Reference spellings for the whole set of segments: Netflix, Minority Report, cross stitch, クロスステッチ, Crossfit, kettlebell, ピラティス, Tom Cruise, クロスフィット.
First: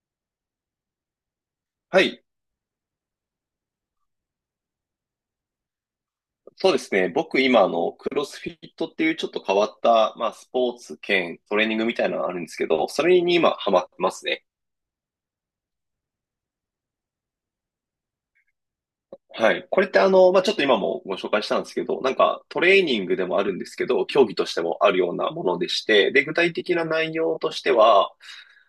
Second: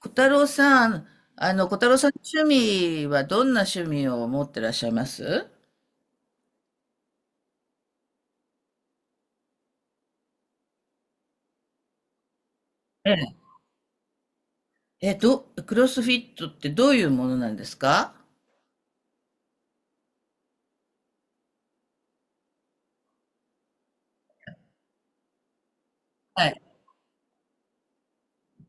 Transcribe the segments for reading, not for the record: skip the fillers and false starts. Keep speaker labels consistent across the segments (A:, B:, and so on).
A: 小太郎さん、小太郎
B: は
A: さんの
B: い、
A: 趣味はどんな趣味を持ってらっしゃいます？
B: そうですね。僕今クロスフィットっていうちょっと変わった、まあスポーツ兼トレーニングみたいなのがあるんですけど、そ
A: え
B: れに
A: え。
B: 今ハマってますね。
A: え、ど、クロスフィットってどういうものなんですか？
B: はい。これってまあちょっと今もご紹介したんですけど、なんかトレーニングでもあるんですけど、競技としてもあるようなものでして、で、具
A: は
B: 体
A: い。
B: 的な内容としては、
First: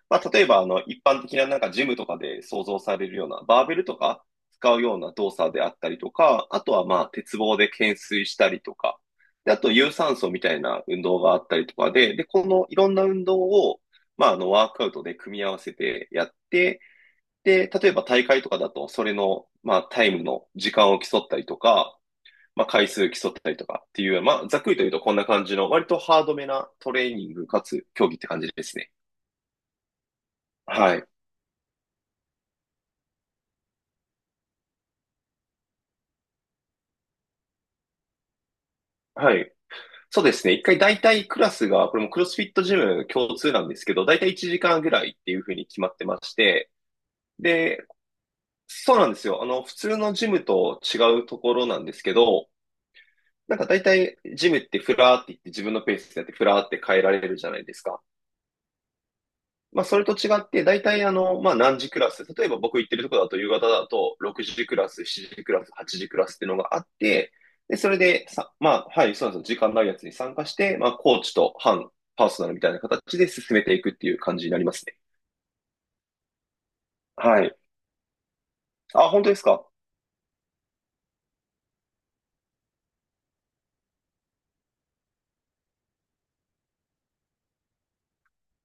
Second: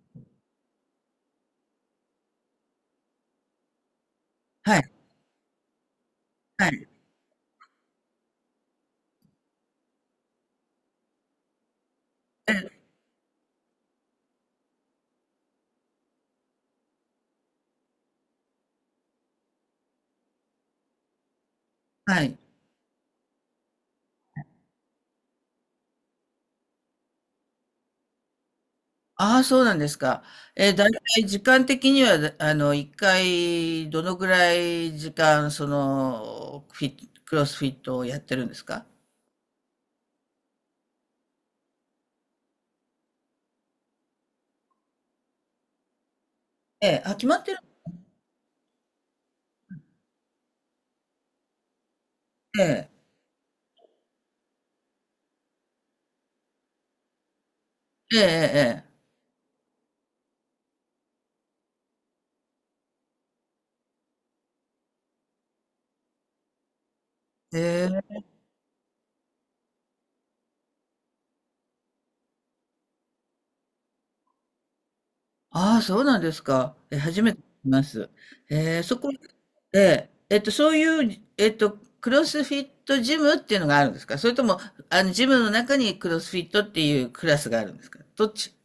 B: まあ、例えば、一般的ななんかジムとかで想像されるような、バーベルとか使
A: は
B: う
A: い。
B: ような動作であったりとか、あ
A: は
B: とは
A: い。
B: まあ、鉄棒で懸垂したりとか、で、あと有酸素みたいな運動があったりとかで、で、このいろんな運動を、まあ、ワークアウトで組み合わせてやって、で、例えば大会とかだと、それの、まあ、タイムの時間を競ったりとか、
A: はい。
B: まあ、回数競ったりとかっていう、まあ、ざっくりと言うとこんな感じの、割とハードめなトレーニングかつ競技って感じですね。
A: ああ、そうなんですか。だい
B: は
A: た
B: い。
A: い時間的には、一回、どのぐらい時間、その、フィット、クロスフィットをやってるんですか？
B: はい。そうですね。一回大体クラスが、これもクロスフィットジム共通なんですけど、大体1時間ぐらいっていうふうに決まってまして、
A: ええ、あ、決まってる。
B: で、そうなんですよ。普通のジムと違うところなんですけど、
A: ええ、
B: なんか大体ジムってフラーって言って自分のペースでやってフラーって変えられるじゃないですか。
A: ええ、
B: まあ、それと違って、大体、まあ、何時クラス、例えば僕行ってるとこだと、夕方だと、6時クラス、7時クラス、8時クラスっていうのがあって、で、
A: え
B: それ
A: え。ええ。
B: でさ、まあ、はい、そうなんですよ。時間ないやつに参加して、まあ、コーチと半パーソナルみたいな形で進めていくっていう感じになりますね。
A: ああ、そうなんですか。初めて
B: は
A: 聞
B: い。
A: きます。そこ
B: あ、本当ですか？
A: で、そういう、クロスフィットジムっていうのがあるんですか？それとも、ジムの中にクロスフィットっていうクラスがあるんですか？どっち？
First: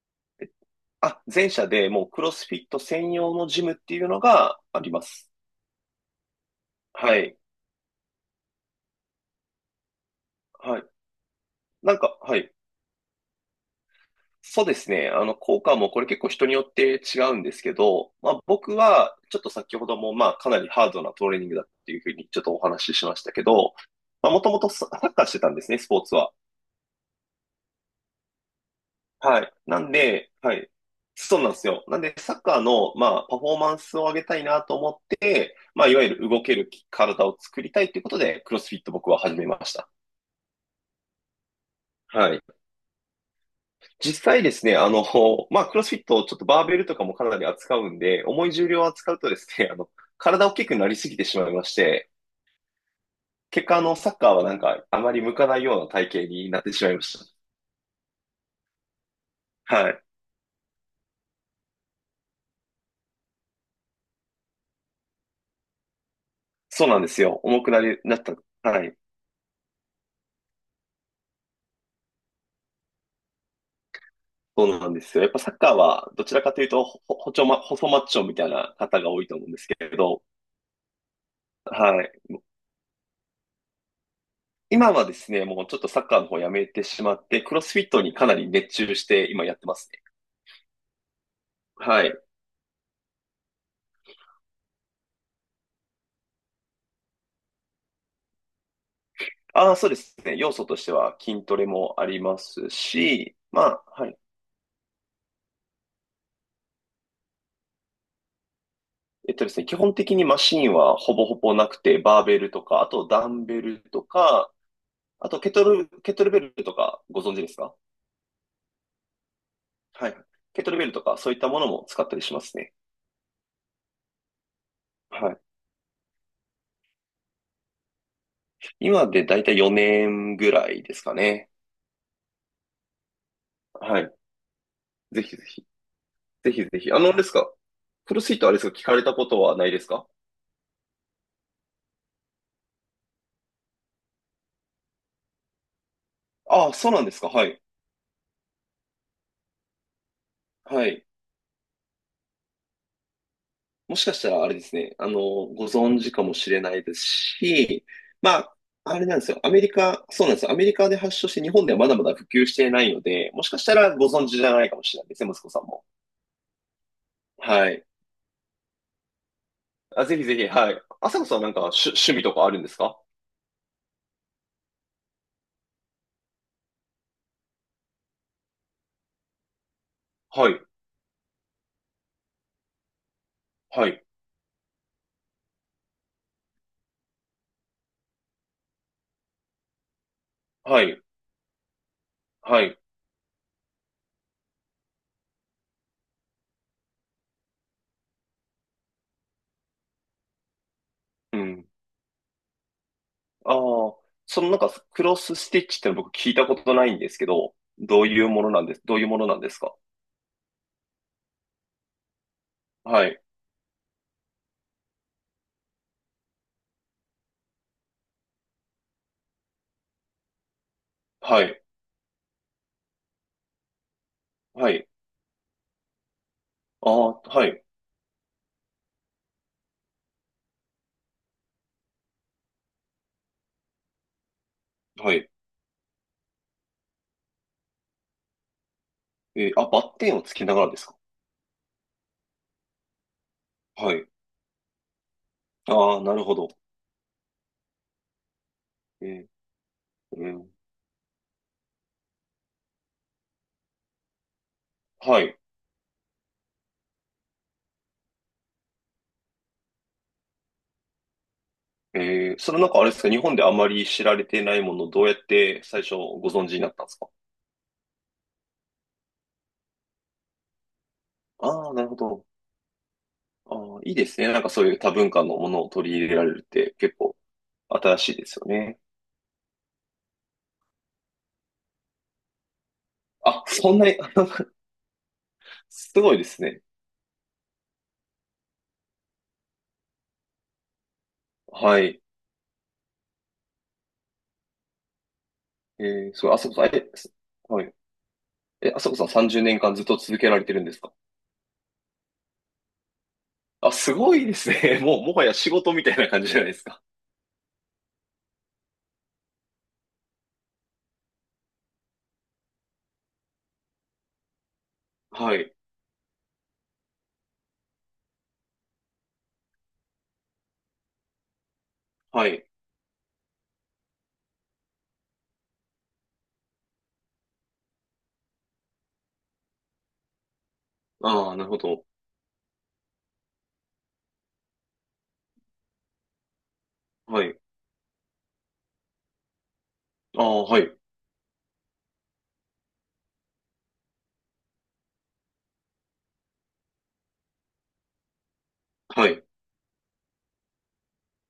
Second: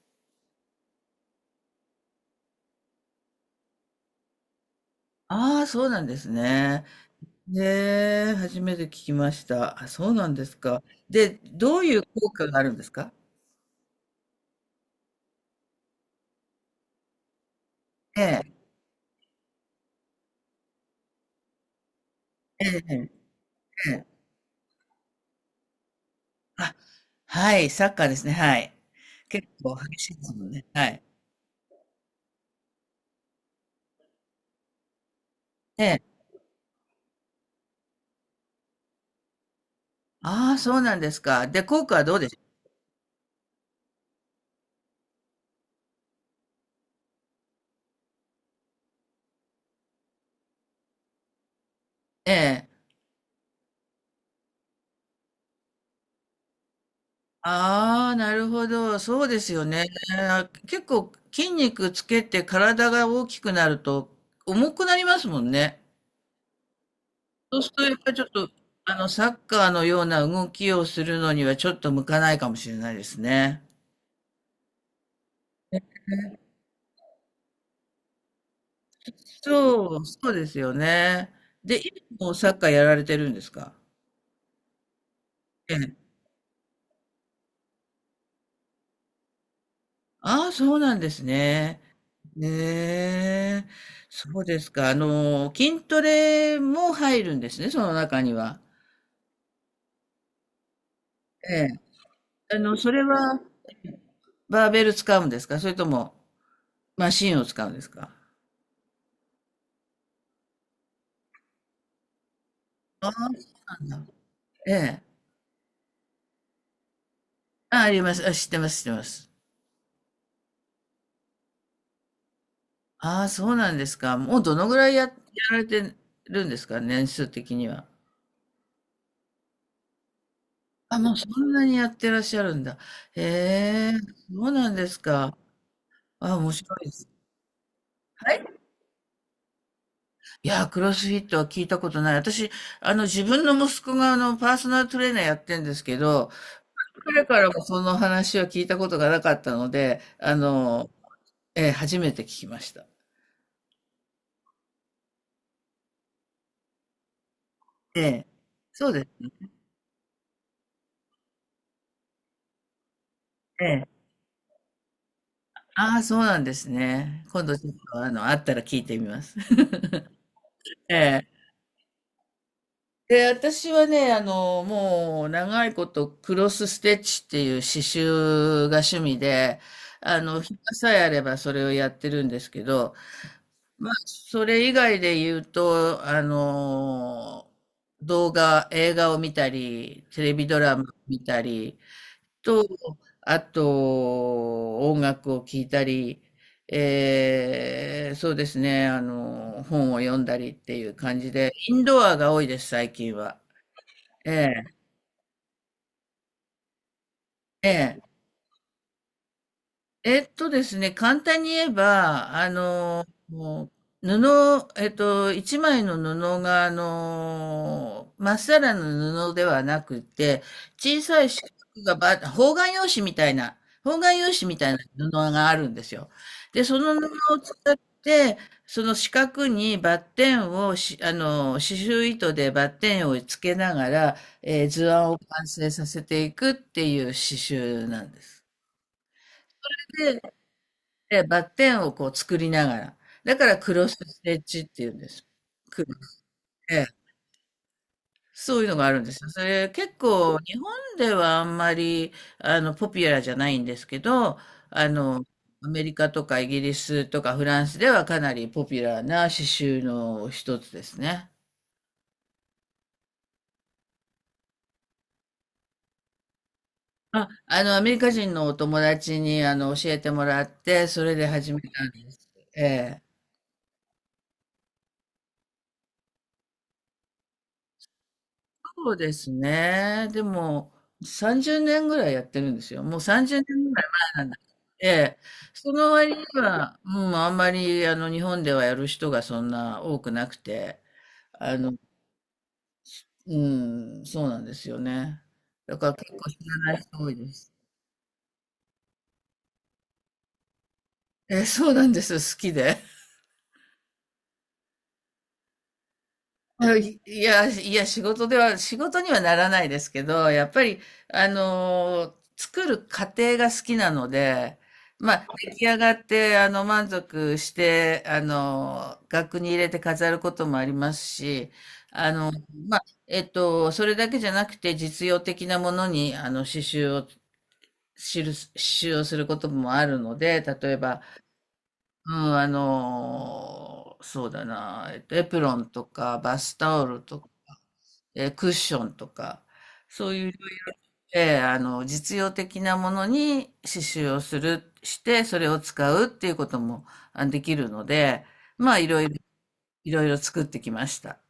B: あ、前者でもうクロスフィット専用のジムっていうのがあります。
A: ああー、そうなんですね。
B: はい。
A: で、初めて聞きました。あ、そうなんです
B: は
A: か。
B: い。
A: で、どう
B: な
A: い
B: ん
A: う
B: か、
A: 効
B: は
A: 果
B: い。
A: があるんですか？
B: そうですね。効果もこれ結構人によって違うんですけど、
A: え
B: まあ
A: え、
B: 僕はちょっと先ほどもまあかなりハードなトレーニングだっていうふうにちょっとお
A: え
B: 話しし
A: え、
B: ましたけど、
A: ええ。
B: まあもともとサッカーしてたんですね、スポーツは。
A: あ、はい、サッカーですね。はい。
B: は
A: 結
B: い。
A: 構
B: なん
A: 激しいで
B: で、
A: すもん
B: は
A: ね。
B: い。
A: はい。
B: そうなんですよ。なんでサッカーのまあパフォーマンスを上げたいなと思って、まあいわゆる動ける体を作りたいということで、クロスフィット僕は始めました。
A: ああ、そうなんですか。で、効果はどうで
B: は
A: し。
B: い。実際ですね、まあ、クロスフィット、ちょっとバーベルとかもかなり扱うんで、重い重量を扱うとですね、体大きくなりすぎてしまいまして、
A: ええ。
B: 結果、サッカーはなんか、あまり向かないような体型になってしまいまし
A: ああ、なるほど。そうですよ
B: た。
A: ね。
B: はい。
A: 結構筋肉つけて体が大きくなると重くなりますもんね。
B: そうなんですよ。
A: そう
B: 重
A: す
B: く
A: る
B: な
A: とやっ
B: り、
A: ぱり
B: な
A: ち
B: っ
A: ょっ
B: た。
A: と、
B: はい。
A: サッカーのような動きをするのにはちょっと向かないかもしれないですね。
B: そうなんですよ。やっぱサッカーは、どちらかというと、ほ、ほちょま、細マッチョみたいな方が多いと思うんですけれど、
A: そうですよね。で、
B: はい。
A: 今もサッカーやられてるんですか？
B: 今はですね、もうちょっとサッカーの方やめてしまって、クロスフィットにかなり熱中して、今やってますね。
A: ああ、そうなんですね。
B: はい。
A: ねえ、そうですか。筋トレも入るんですね、その中には。
B: ああ、そうですね。要素としては筋トレ
A: え
B: もありま
A: え。
B: す
A: それ
B: し、
A: は
B: まあ、はい。
A: バーベル使うんですか？それともマシンを使うんですか？
B: えっとですね、基本的にマシンはほぼほぼなくて、バーベルとか、あと
A: ああ、そ
B: ダンベル
A: うな
B: と
A: んだ。
B: か、
A: ええ。
B: あとケトル、ケトルベルとかご存知ですか？
A: あ、あります。あ、知ってます、知ってます。
B: はい。ケトルベルとか、そういったものも使ったりしますね。
A: ああ、そうなんですか。もうどのぐらいや
B: はい。
A: られてるんですか？年数的には。
B: 今でだいたい4年ぐらいで
A: あ、
B: す
A: も
B: か
A: うそ
B: ね。
A: んなにやってらっしゃるんだ。へえ、
B: はい。
A: そうなんです
B: ぜひ
A: か。
B: ぜひ。
A: あ、面
B: ぜひ
A: 白
B: ぜ
A: いで
B: ひ。
A: す。
B: あれですか？プロ
A: は
B: スイー
A: い。
B: トあれですか？聞かれたことはないですか？
A: いやー、クロスフィットは聞いたことない。私、自分の息子が、パーソナルトレーナーやってんですけど、
B: ああ、そうなんです
A: 彼
B: か。
A: か
B: は
A: ら
B: い。
A: もその話は聞いたことがなかったので、
B: はい。
A: 初めて聞きました。
B: もしかしたらあれですね、ご存知かもしれないですし、
A: ええ、
B: まあ、
A: そう
B: あ
A: で
B: れなん
A: す
B: ですよ。
A: ね。
B: アメリカ、そうなんですよ。アメリカで発祥して日本ではまだまだ普及していないので、もしか
A: え
B: した
A: え。
B: らご存知じゃないかもしれないですね、息子さんも。
A: ああ、そうなんですね。今度ち
B: は
A: ょっ
B: い。
A: と、あったら聞いてみます。
B: あ、ぜひぜひ、はい。
A: え
B: 朝
A: え。
B: 子さんなんか趣味とかあるんですか？
A: で、私はね、もう、長いこと、クロスステッチっていう刺繍が趣味で、
B: は
A: 暇
B: い、
A: さえあればそれをやってるんですけど、
B: は
A: まあ、
B: い、
A: それ以外で言うと、動画、映画を見たり、テレビドラ
B: は
A: マを
B: い、
A: 見たり、
B: は
A: と、
B: い。
A: あと、音楽を聴いたり、そうですね、本を読んだりっていう感じ
B: う
A: で、
B: ん。
A: インドアが多いです、最近は。
B: ああ、
A: え
B: その
A: え、
B: なんかクロスステッチっての僕聞いたことないんですけど、
A: え
B: ど
A: え。
B: ういうものなんです、どういうものなんですか？
A: ですね、簡単に言えば、
B: はい、
A: もう布、一枚の布が、まっさらの布ではなくて、小さい四
B: はい、
A: 角がば、方眼用紙みたいな、方眼用紙みた
B: は
A: いな
B: い。
A: 布があるんですよ。で、そ
B: あ
A: の布
B: あ、
A: を
B: は
A: 使
B: い、
A: って、その四角にバッテンをし、刺繍糸でバッテンをつけながら、図案
B: は
A: を
B: い。
A: 完成させていくっていう刺繍なんです。
B: えーあ、バッテンをつけながらですか？
A: で、バッテンをこう作りながら。だからクロ
B: は
A: ス
B: い。
A: ステッチっていうんです。く
B: ああ、なるほど。
A: ええ。そういうのがあるん
B: え
A: です
B: ー
A: よ。それ結
B: う
A: 構
B: ん、
A: 日本ではあんまりポピュラーじゃないんですけど、あ
B: は
A: の、
B: い。
A: アメリカとかイギリスとかフランスではかなりポピュラーな刺繍の一つですね。
B: えー、それなんかあれですか？日本であまり知られていないものをどうやって最初ご存知になったんですか？
A: あ、アメリカ人のお友達に教えてもらって、それで始め
B: ああー、な
A: た
B: る
A: ん
B: ほ
A: で
B: ど。
A: す。ええ。
B: ああ、いいですね。なんかそういう多文化のものを取り入れられるって結構新しいですよね。
A: そうですね。でも、30年ぐらいやってるんですよ。もう30
B: あ、
A: 年
B: そ
A: ぐ
B: ん
A: らい
B: なに、
A: 前
B: あ、
A: なんだけど。ええ。その
B: すご
A: 割
B: い
A: に
B: ですね。
A: は、うん、あんまり、日本ではやる人がそんな多くなくて、あの、
B: はい。
A: うん、そうなんですよね。だ
B: え
A: から結
B: ー、
A: 構
B: そう、
A: 知
B: あそこさ
A: ら
B: ん、
A: ない
B: え、
A: 人多
B: す、
A: いです。
B: はい。え、あそこさん30年間ずっと続けられてるんですか？
A: ええ、そうなんです。好きで。
B: あ、すごいですね。もう、もはや仕事みたいな感じじゃないです
A: う
B: か。
A: ん。いいや、仕事では、仕事にはならないですけど、やっぱり、作る過程が好きなので、まあ、
B: は
A: 出
B: い。
A: 来上がって、満足して、額に入れて飾ることもありますし、あ
B: は
A: の、
B: い。
A: それだけじゃなくて、実用的なものに、刺繍をすることもあるので、例えば、
B: ああ、なるほど。
A: うん、そうだな、エプロンとか、バスタオルと
B: は
A: か、
B: い。
A: クッションとか、そう
B: あ
A: いう、
B: あ、はい。
A: えーあの、実用的なものに刺繍をする、して、それを使うっていうこともできるので、まあ、
B: はい。
A: いろいろ作ってきました。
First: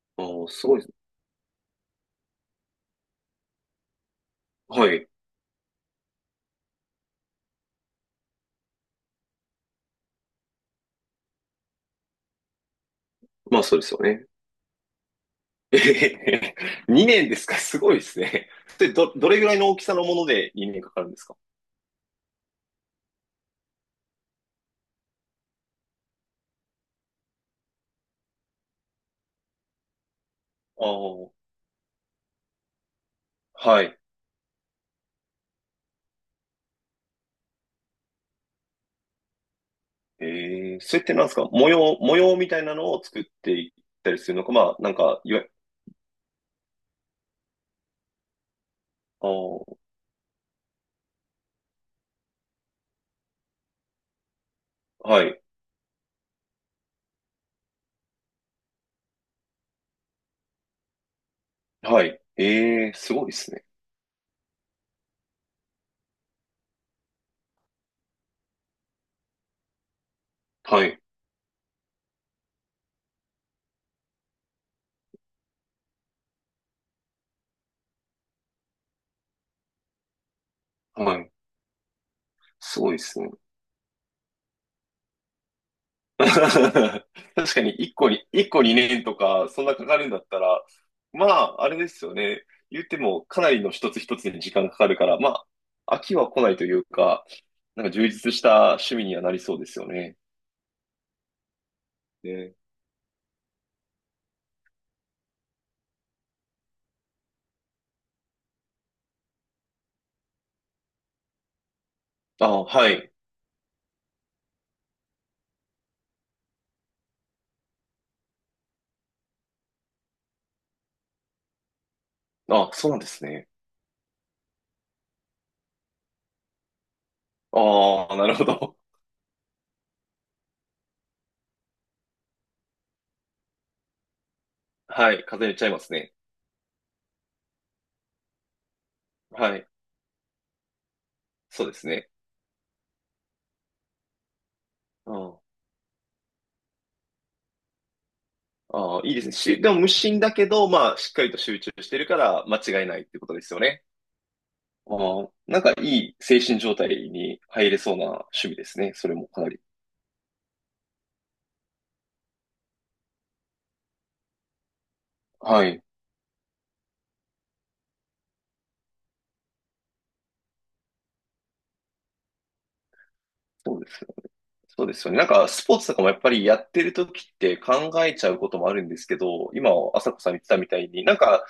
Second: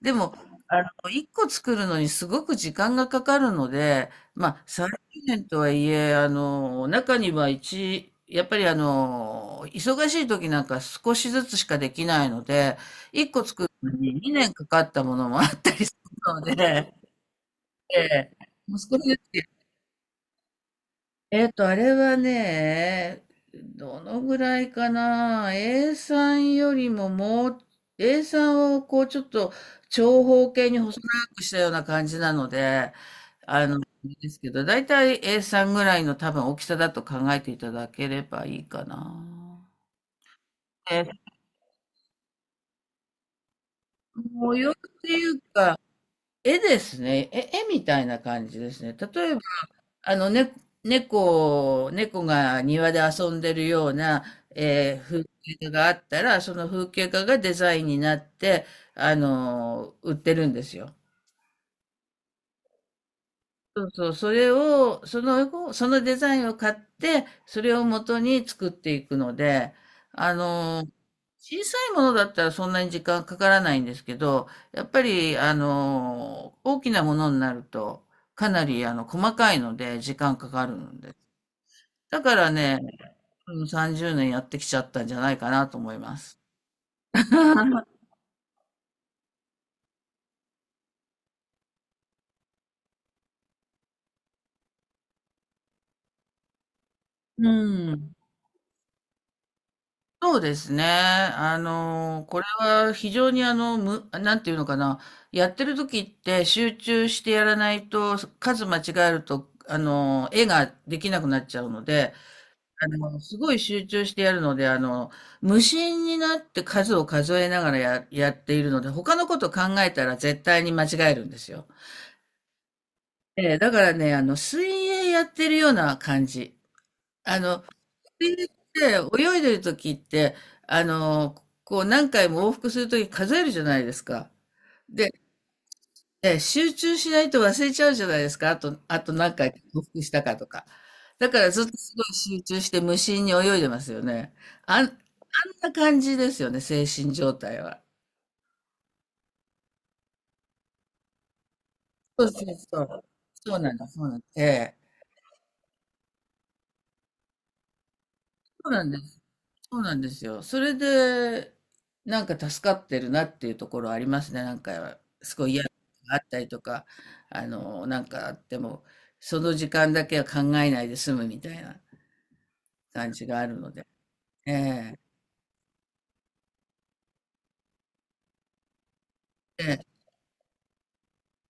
A: で
B: あ
A: も、
B: あ、すごいです。
A: 一個作るのにすごく時間がかかるので、まあ、
B: はい。
A: 30年とはいえ、あの、中には一、やっぱり忙しい時なんか少しずつしかできないので、一個
B: まあ、
A: 作る
B: そうです
A: の
B: よ
A: に
B: ね。
A: 2年かかったものもあった
B: え
A: り
B: へ
A: するので、
B: へ、2年ですか？すごい
A: え
B: です
A: え、
B: ね。そ
A: 息
B: れ
A: 子の
B: ど、
A: やつ
B: どれぐ
A: で
B: らいの大きさのもので2年かかるんですか？
A: あれはね、どのぐらいかな、A さんよりももう、A さんをこうちょっと長方形に
B: あ
A: 細
B: あ、
A: 長くしたような感じなので、あの、
B: はい。
A: ですけど、だいたい A さんぐらいの多分大きさだと考えていただければいいかな。
B: ええ、それっ
A: え、
B: てなんですか？模様みたいなのを作っていったりするのか、
A: 模様っ
B: まあ、なん
A: て
B: か、
A: い
B: い
A: う
B: わ、
A: か、絵ですね。絵みたいな感じですね。
B: ああ、
A: あの、ね、猫が庭で遊んでるような、
B: は
A: 風
B: い、
A: 景画があったら、その風景画がデザインになって、売ってるんですよ。
B: はい。ええ、すごいですね。
A: そうそう、それを、その、そのデザインを買って、それを元に作っていくので、あの、
B: はい。
A: 小さいものだったらそんなに時間かからないんですけど、やっぱり、大きなものになると、かなり、細かいので、時間かかるの
B: は
A: で。
B: い。
A: だから
B: す
A: ね、
B: ごいですね。
A: うん、30年やってきちゃったんじゃないかなと思いま す。
B: 確かに1 個に、一個2年とか、そんなかかるんだったら、まあ、あれですよね。言っても、かなりの一つ一つに時間かかるから、まあ、飽きは来ないというか、
A: う
B: なんか充
A: ん。
B: 実した趣味にはなりそうですよね。
A: そうですね。これ
B: ね。
A: は非常になんていうのかな。やってる時って集中してやらないと、数間違えると、絵ができなくなっちゃうので、
B: あ、はい。
A: すごい集中してやるので、無心になって数を数えながらやっているので、他のこと考えたら絶対に間違えるんですよ。
B: あ、そうなんですね。
A: ええ、だからね、水泳やってるような感じ。あの、
B: ああ、なる
A: 水
B: ほ
A: 泳っ
B: ど。
A: て泳いでる時って、あの、こう何回も往復する時数えるじゃないですか。で、
B: はい。風邪ひいちゃいますね。
A: 集中しないと忘れちゃうじゃないですか。あと何回
B: はい。
A: 往復したかとか。だからず
B: そ
A: っ
B: うで
A: と
B: す
A: すご
B: ね。
A: い集中して無心に泳いでますよね。あん
B: うん。
A: な感じですよね、精神状態は。
B: ああ、いいですね。し、でも無心だけど、まあ、しっかりと集中してるか
A: そう
B: ら、
A: そう
B: 間
A: そ
B: 違いない
A: う。
B: ってことです
A: そう
B: よ
A: なん
B: ね。
A: だ、そうなんだ。ええ。
B: ああ、なんかいい精神状態に入れそうな趣味で
A: そう
B: す
A: なん
B: ね。
A: で
B: それ
A: す。
B: もかなり。
A: そうなんですよ。それで、なんか助かってるなっていうところありますね。なんか、すごい嫌
B: は
A: なこ
B: い。
A: とがあったりとか、なんかあっても、その時間だけは考えないで済むみたいな感じがあるの
B: そ
A: で。
B: うですよね。
A: え
B: そうで
A: え、
B: すよね。なんかスポーツとかもやっぱりやってる時って考えちゃうこともあるんですけど、
A: え
B: 今、
A: え、
B: 朝子さん言ってたみたいに、なんか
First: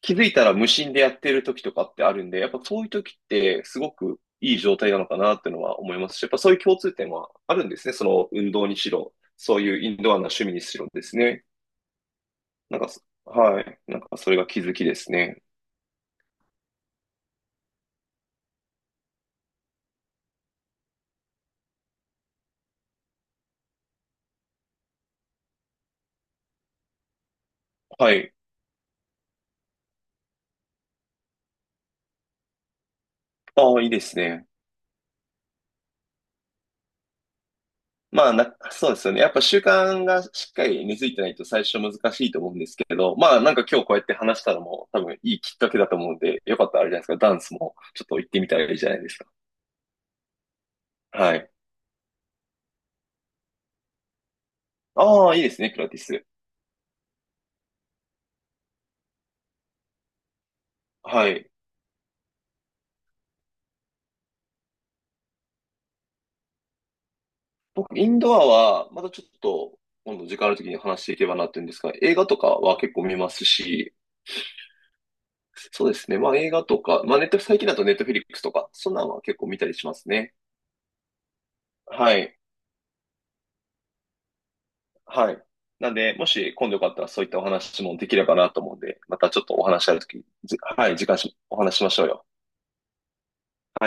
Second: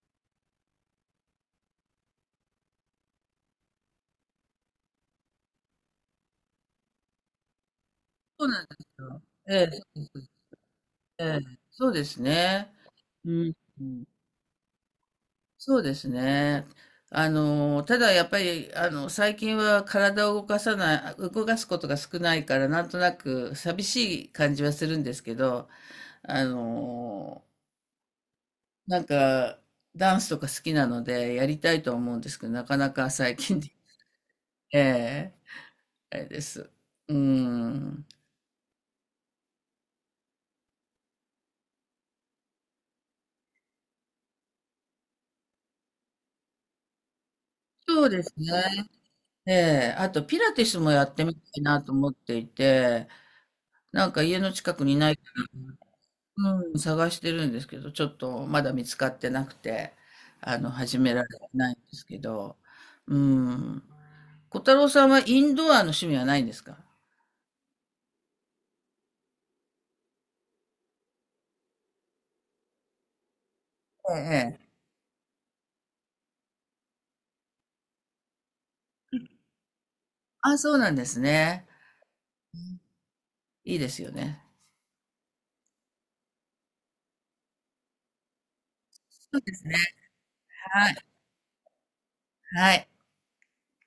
B: 気づいたら無心でやってる時とかってあるんで、やっぱそういう時ってすごくいい状態なのかなっていうのは思いますし、やっぱそういう共通点はあるんですね。その
A: そう
B: 運
A: なん
B: 動
A: で
B: にし
A: す
B: ろ、
A: よ。え
B: そう
A: え、
B: いう
A: そ
B: インドアな
A: うです。
B: 趣味にしろです
A: え
B: ね。
A: え、そうですね。
B: なんかそ、
A: うん、
B: はい。
A: う
B: なん
A: ん。
B: かそれが気づきですね。
A: そうですね。ただやっぱり、最近は体を動かさない、動かすことが少ないから、なんとなく寂しい感じはするんですけど、あのー
B: はい。
A: なんか、ダンスとか好きなので、やりたいとは思うんですけど、なかなか最近で、
B: ああ、いいですね。
A: ええ。あれです。うん。
B: まあな、そうですよね。やっぱ習慣がしっかり根付いてないと最初難しいと思うんですけど、まあなんか今日こうやって話したのも多分いいきっかけだと思うんで、よかったらあれじゃないですか。ダンスも
A: そ
B: ちょっ
A: う
B: と
A: で
B: 行っ
A: す
B: てみ
A: ね。
B: たらいいじゃないですか。
A: ええ。あと、ピラティスもやってみ
B: は
A: た
B: い。
A: いなと思っていて、なんか家の近くにない、
B: ああ、いいですね、ピラティス。
A: うん、探してるんですけど、ちょっとまだ見つかってなくて、始められ
B: は
A: て
B: い。
A: ないんですけど、うん。小太郎さんはインドアの趣味はないんですか？
B: 僕、インドアはまたちょっと今度時間ある時に話していけばなっていうんですが、映画とかは結構見ますし、
A: ええ。ええ。
B: そうですね。まあ映画とか、まあネット、最近だとネットフィリックスとか、そんなのは結構見たりしますね。
A: あ、そうなんですね。
B: はい。
A: いいですよね。
B: はい。なんで、もし今度よかったらそういったお話もできればなと思うんで、また
A: そ
B: ち
A: う
B: ょっ
A: で
B: とお
A: すね、
B: 話しあるとき、は
A: はい、
B: い、時間し、お話しましょうよ。
A: はい。
B: はい。